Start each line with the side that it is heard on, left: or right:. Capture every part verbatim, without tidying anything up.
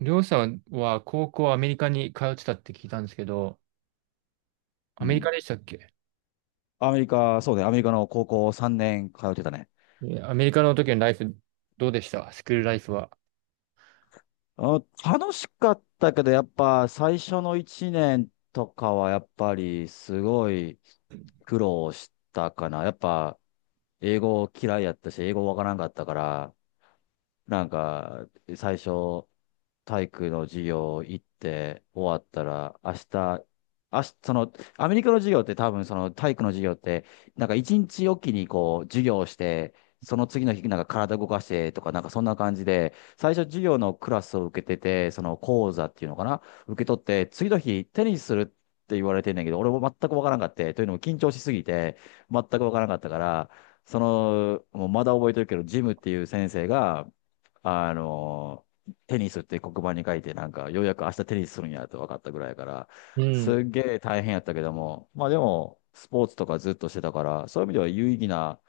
right: りょうさんは高校アメリカに通ってたって聞いたんですけど、ア
left: う
right: メリカ
left: ん。
right: でしたっけ？
left: アメリカ、そうね、アメリカの高校さんねん通ってたね。
right: えアメリカの時のライフ、どうでした、スクールライフは？
left: あ、楽しかったけど、やっぱ最初のいちねんとかはやっぱりすごい苦労したかな。やっぱ英語嫌いやったし、英語わからんかったから、なんか最初体育の授業行って終わったら、明日、明日、その、アメリカの授業って多分その体育の授業って、なんか一日おきにこう授業をして、その次の日なんか体動かしてとかなんかそんな感じで、最初授業のクラスを受けてて、その講座っていうのかな、受け取って、次の日テニスするって言われてんだけど、俺も全くわからんかって、というのも緊張しすぎて、全くわからんかったから、その、もうまだ覚えてるけど、ジムっていう先生が、あの、テニスって黒板に書いて、なんか、ようやく明日テニスするんやと分かったぐらいやから、
right: う
left: す
right: ん、
left: っげえ大変やったけども、まあでも、スポーツとかずっとしてたから、そういう意味では有意義な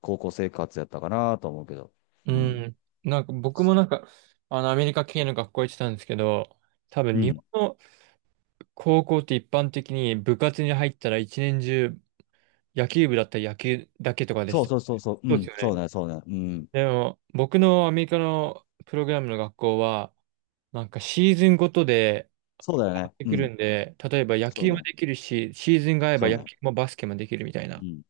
left: 高校生活やったかなと思うけど。
right: う
left: うん。
right: ん。なんか僕もなんか、あの、アメリカ系の学校行ってたんですけど、多
left: う
right: 分日
left: ん。
right: 本の高校って一般的に部活に入ったら一年中、野球部だったら野球だけとかでし
left: そう
right: た。
left: そうそうそう。う
right: そうです
left: ん。
right: よ
left: そう
right: ね。
left: ね、そうね。うん。
right: でも僕のアメリカのプログラムの学校は、なんかシーズンごとで
left: そうだよ
right: 買っ
left: ね。
right: て
left: う
right: くる
left: ん。
right: んで、例えば野
left: そう
right: 球も
left: ね。
right: できるし、シーズンが合えば
left: そう
right: 野
left: ね。
right: 球もバスケもできるみたいな。
left: うん。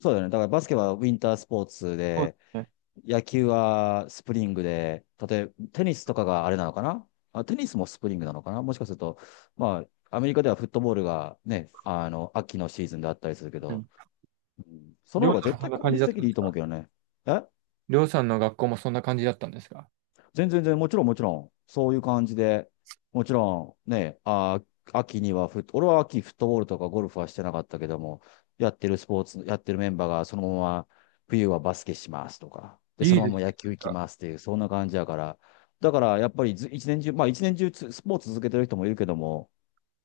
left: そうだよね。だからバスケはウィンタースポーツ
right: そうで
left: で、
right: すね。
left: 野球はスプリングで、例えばテニスとかがあれなのかな。あ、テニスもスプリングなのかなもしかすると、まあ、アメリカではフットボールがね、あの、秋のシーズンであったりするけ
right: う
left: ど、
right: ん。
left: うんそ
right: り
left: の
right: ょ
left: 方
right: う
left: が
right: さん
left: 絶
right: もそん
left: 対
right: な
left: 効
right: 感じ
left: 率
right: だっ
left: 的
right: たん
left: で
right: で
left: いい
right: す
left: と思う
right: か？
left: けどね。え、
right: りょうさんの学校もそんな感じだったんですか？
left: 全然全然、もちろんもちろん、そういう感じで、もちろんね、あー、秋にはフット、俺は秋フットボールとかゴルフはしてなかったけども、やってるスポーツ、やってるメンバーがそのまま冬はバスケしますとか、で、そ
right: いい
left: のま
right: ですね。
left: ま野球
right: なん
left: 行き
right: か、
left: ますっていう、そんな感じやから、だからやっぱりず一年中、まあ一年中つスポーツ続けてる人もいるけども、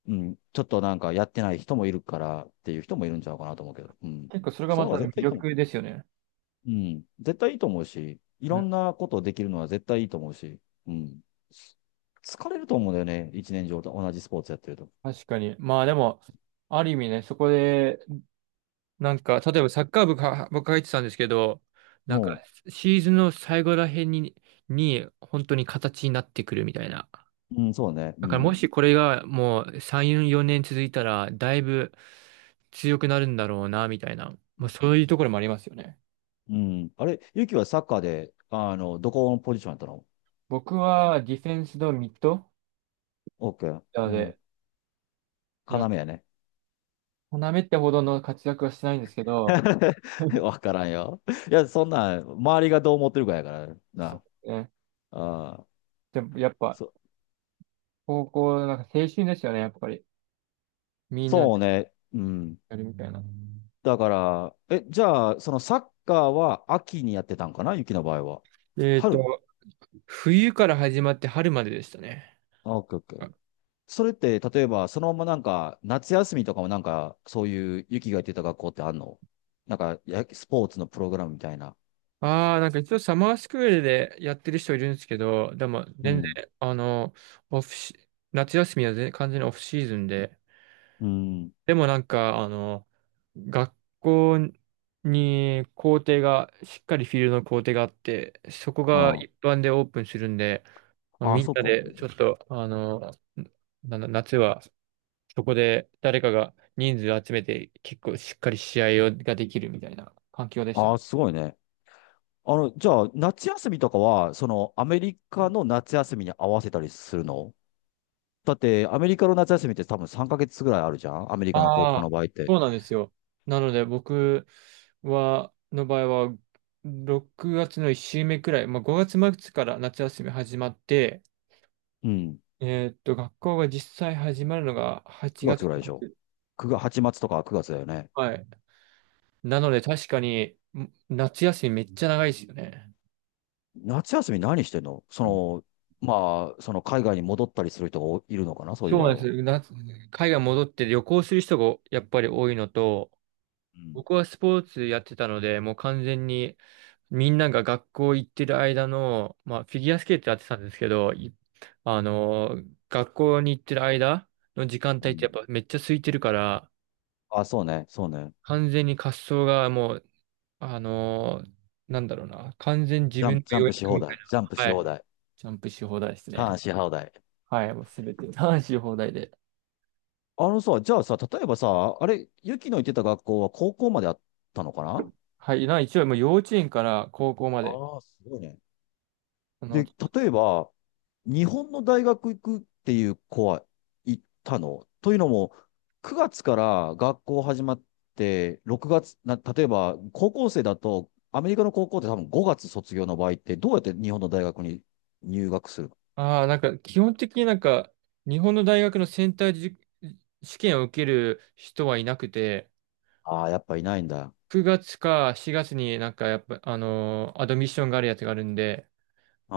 left: うん、ちょっとなんかやってない人もいるからっていう人もいるんちゃうかなと思うけど、うん。
right: 結構それが
left: そ
right: ま
left: の方
right: た
left: が
right: 魅
left: 絶対いいと思
right: 力
left: う。
right: ですよね。
left: うん。絶対いいと思うし、い
right: う
left: ろ
right: ん、
left: んなことできるのは絶対いいと思うし、うん。疲れると思うんだよね。一年上と同じスポーツやってると。
right: 確かに。まあでも、ある意味ね、そこで、なんか、例えばサッカー部か、僕入ってたんですけど、なんか、
left: おう。
right: シーズンの最後らへんに、に、本当に形になってくるみたいな。
left: うん、そうね。
right: だ
left: う
right: からも
left: ん。
right: しこれがもうさん、よねん続いたら、だいぶ強くなるんだろうな、みたいな。まあそういうところもありますよね。
left: うん。あれ、ゆきはサッカーで、あの、どこのポジションやったの？
right: 僕はディフェンスとミッド
left: オッケー。
right: なの
left: うん。
right: で、いや、
left: 要やね。
right: なめってほどの活躍はしてないんですけど、
left: わからんよ。いや、そんなん、周りがどう思ってるかやから
right: そう
left: な。
right: ですね。
left: ああ、
right: でもやっぱ、
left: そ、
right: 高校、なんか青春ですよね、やっぱり。みんなで
left: そうね。うん。
right: やるみたいな。
left: だから、え、じゃあ、そのサッカーは秋にやってたんかな雪の場合は。
right: えっ
left: 春、
right: と、冬から始まって春まででしたね。
left: あ、オッケーオッケー。それって、例えば、そのままなんか、夏休みとかもなんか、そういう雪が言ってた学校ってあんの？なんか、や、スポーツのプログラムみたいな。
right: ああ、なんか一応サマースクールでやってる人いるんですけど、でも
left: う
right: 全然、
left: ん。
right: あの、オフシ、夏休みは全完全にオフシーズンで、
left: うん。
right: でもなんか、あの、学校に校庭が、しっかりフィールドの校庭があって、そこが
left: あ
right: 一般でオープンするんで、まあ、
left: あ、あ、
right: みん
left: そう
right: な
left: か。
right: でちょっと、あの、なな夏はそこで誰かが人数集めて結構しっかり試合をができるみたいな環境でした
left: あ
right: ね。
left: あ、すごいね。あの、じゃあ、夏休みとかは、その、アメリカの夏休みに合わせたりするの？だって、アメリカの夏休みって多分さんかげつぐらいあるじゃんアメリカの高
right: あ
left: 校の
right: あ、
left: 場合って。
right: そうなんですよ。なので僕は、の場合は、ろくがつのいっ週目くらい、まあ、ごがつ末から夏休み始まって、
left: うん。
right: えーっと、学校が実際始まるのが8
left: くがつ
right: 月
left: ぐらいでしょ？
right: 末。
left: ?く 月、はちがつとかくがつだよね。
right: はい。なので確かに、ん夏休みめっちゃ長いですよね。
left: 夏休み何してんのその、まあ、その海外に戻ったりする人がおいるのかなそうい
right: そ
left: う
right: う
left: 場
right: なん
left: 合
right: で
left: は。
right: す。夏、海外戻って旅行する人がやっぱり多いのと、
left: うん。
right: 僕はスポーツやってたので、もう完全にみんなが学校行ってる間の、まあ、フィギュアスケートやってたんですけど、いあのー、学校に行ってる間の時間
left: う
right: 帯ってや
left: ん。
right: っぱめっちゃ空いてるから、
left: あ、そうね、そうね。
right: 完全に滑走がもう、あのー、なんだろうな、完全に自
left: ジャ
right: 分
left: ン
right: の
left: プ、ジャ
right: 予
left: ンプし
right: 約
left: 放
right: みたい
left: 題。ジャンプ
right: な。
left: し
right: は
left: 放
right: い。
left: 題。
right: ジャンプし放題です
left: ターン
right: ね。
left: し放題。
right: はい、もうすべて、男し放題で。
left: あのさ、じゃあさ、例えばさ、あれ、ユキの行ってた学校は高校まであったのかな？
right: はい、な、一応もう幼稚園から高校まで、
left: ああー、すごいね。
right: あの、
left: で、例えば、日本の大学行くっていう子は行ったのというのも、くがつから学校始まって、ろくがつ、な、例えば高校生だと、アメリカの高校って多分ごがつ卒業の場合って、どうやって日本の大学に入学するの？
right: ああ、なんか基本的になんか、日本の大学のセンターじ試験を受ける人はいなくて、
left: ああー、やっぱいないんだ。
right: くがつかしがつになんかやっぱ、あのーアドミッションがあるやつがあるんで、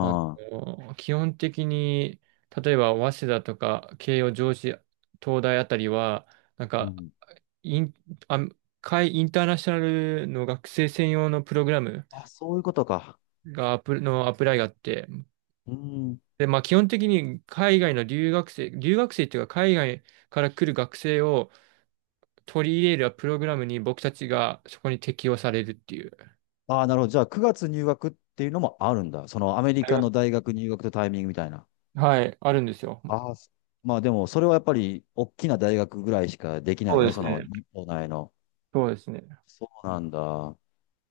right: あの
left: あ、
right: ー基本的に、例えば早稲田とか慶応、上智、東大あたりは、なん
left: う
right: か
left: ん。
right: イン、あ、海インターナショナルの学生専用のプログラム
left: あ、そういうことか。
right: がアプ、のアプライがあって、
left: うん。
right: で、まあ基本的に海外の留学生、留学生っていうか海外から来る学生を取り入れるプログラムに僕たちがそこに適用されるっていう。
left: ああ、なるほど。じゃあくがつ入学っていうのもあるんだ。そのアメリ
right: あり
left: カ
right: ま
left: の
right: す。
left: 大学入学とタイミングみたいな。
right: はい、あるんですよ。
left: ああ、そまあでも、それはやっぱり、大きな大学ぐらいしかできない
right: そ
left: よ
right: うで
left: ね、そ
right: す
left: の、
right: ね。
left: 日本内の。
right: そうですね。
left: そうなんだ。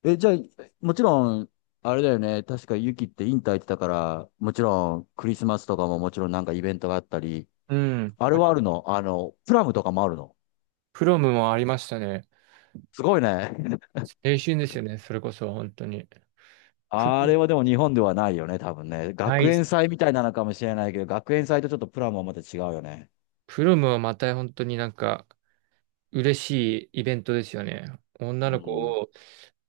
left: え、じゃあ、もちろん、あれだよね、確かユキってインター行ってたから、もちろん、クリスマスとかももちろんなんかイベントがあったり、
right: うん。
left: あれ
right: あ
left: はあるの、あの、プラムとかもあるの？
right: プロムもありましたね。
left: すごいね。
right: 青春ですよね。それこそ、本当に。プ
left: あ
right: ロム、
left: れはでも日本ではないよね、多分ね。
right: な
left: 学
right: い。
left: 園祭みたいなのかもしれないけど、学園祭とちょっとプラムはまた違うよね。
right: プロムはまた本当になんか、嬉しいイベントですよね。
left: う
right: 女の子
left: ん。
right: を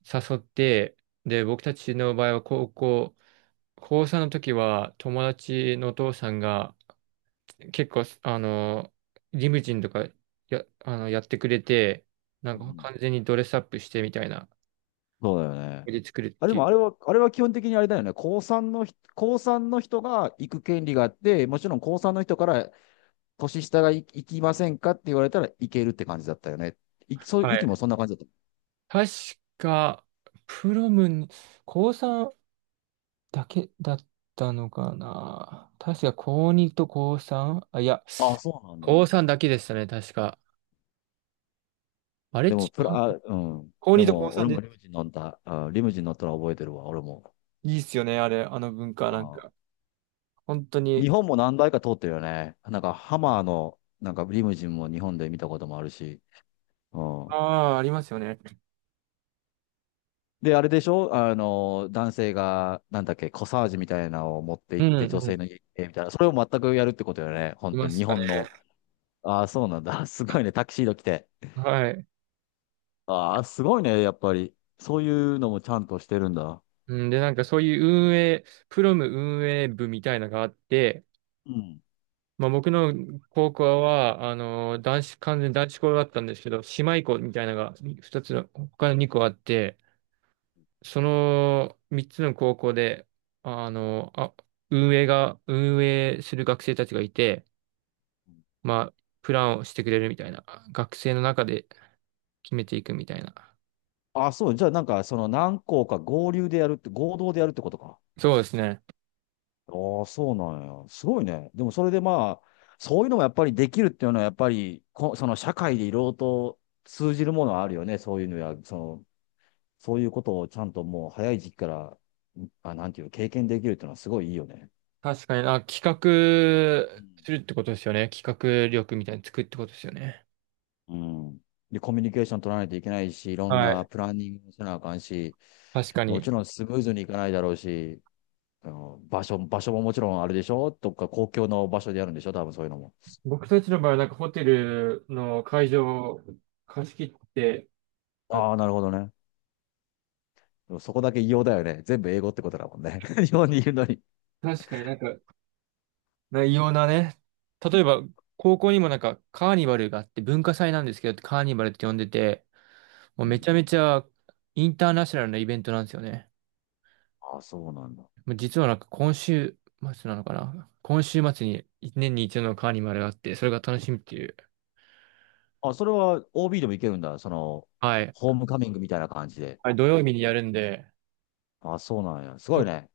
right: 誘って、で、僕たちの場合は高校、高さんの時は友達のお父さんが結構、あの、リムジンとかや、あの、やってくれて、な
left: う
right: んか
left: ん、
right: 完全にドレスアップしてみたいな、
left: そうだよね。
right: で作るっ
left: あ、で
right: ていう。
left: もあれは、あれは基本的にあれだよね。高三の人高三の人が行く権利があって、もちろん高三の人から年下が行行きませんかって言われたら行けるって感じだったよね。い、そう、ゆきもそんな感じだっ
right: 確か、プロムに、高さんだけだったのかな。確か、高にと高 さん？ あ、いや、
left: た。ああ、そうなんだ。
right: 高さんだけでしたね、確か。あれ、違
left: でも、プラ、あ、
right: う、
left: うん。
right: 高
left: で
right: にと高
left: も、
right: さん
left: 俺
right: で
left: もリム
right: す。
left: ジン乗った、あ、リムジン乗ったの覚えてるわ、俺も。
right: いいっすよね、あれ、あの文化、なん
left: あ
right: か。本当
left: ー、日
right: に。
left: 本も何台か通ってるよね。なんか、ハマーの、なんかリムジンも日本で見たこともあるし。うん。
right: ああ、ありますよね。
left: で、あれでしょあの、男性が、なんだっけ、コサージュみたいなのを持って
right: う
left: 行っ
right: ん、
left: て、女
right: う
left: 性
right: ん。
left: の家に行ってみたいな。それを全くやるってことよね。
right: い
left: 本当
right: ま
left: に
right: し
left: 日
right: たね。
left: 本の。ああ、そうなんだ。すごいね。タキシード着て。
right: はい。
left: ああ、すごいね。やっぱり。そういうのもちゃんとしてるんだ。
right: うん、で、なんかそういう運営、プロム運営部みたいなのがあって、
left: うん。
right: まあ、僕の高校は、あの、男子、完全に男子校だったんですけど、姉妹校みたいなのが二つの、他のに校あって、そのみっつの高校で、あの、あ、運営が、運営する学生たちがいて、まあ、プランをしてくれるみたいな、学生の中で決めていくみたいな。
left: ああ、そう。じゃあ、なんか、その何校か合流でやるって、合同でやるってことか。
right: そうですね。
left: ああ、そうなんや。すごいね。でも、それでまあ、そういうのもやっぱりできるっていうのは、やっぱりこ、その社会でいろいろと通じるものはあるよね。そういうのや、その、そういうことをちゃんともう早い時期から、あ、なんていう、経験できるっていうのはすごいいいよね。
right: 確かに、あ、企画
left: うん
right: するってことですよね。企画
left: う
right: 力みたいに作るってことですよね。
left: んうん。で、コミュニケーション取らないといけないし、いろん
right: は
left: な
right: い。
left: プランニングもせなあかんし、
right: 確か
left: もち
right: に。
left: ろんスムーズにいかないだろうし、あの場所、場所ももちろんあれでしょとか公共の場所でやるんでしょ多分そういうのも。
right: 僕たちの場合はなんかホテルの会場を貸し切って、あ
left: ああ、なるほどね。でもそこだけ異様だよね。全部英語ってことだもんね。日本にいるのに。
right: 確かになんか、な異様なね、例えば高校にもなんかカーニバルがあって、文化祭なんですけど、カーニバルって呼んでて、もう
left: う
right: め
left: ん。
right: ちゃめちゃインターナショナルなイベントなんですよね。
left: ああ、そうなんだ。
right: もう実はなんか今週末なのかな。今週末に一年に一度のカーニバルがあって、それが楽しみっていう。
left: あ、それは オービー でもいけるんだ。その、
right: はい。
left: ホームカミングみたいな感じで。
right: はい、土曜日にやるんで、
left: あ、そうなんや。す
right: ち
left: ごい
right: ょ、
left: ね。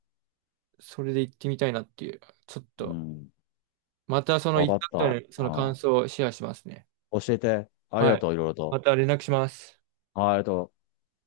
right: それで行ってみたいなっていう。ちょっ
left: う
right: と。
left: ん。
right: またその
left: わ
right: 行
left: か
right: っ
left: っ
right: た後
left: た。あ、
right: のその感想をシェアしますね。
left: 教えて。あり
right: は
left: が
right: い。
left: とう、いろいろ
right: ま
left: と。
right: た連絡します。
left: はい、ありがとう。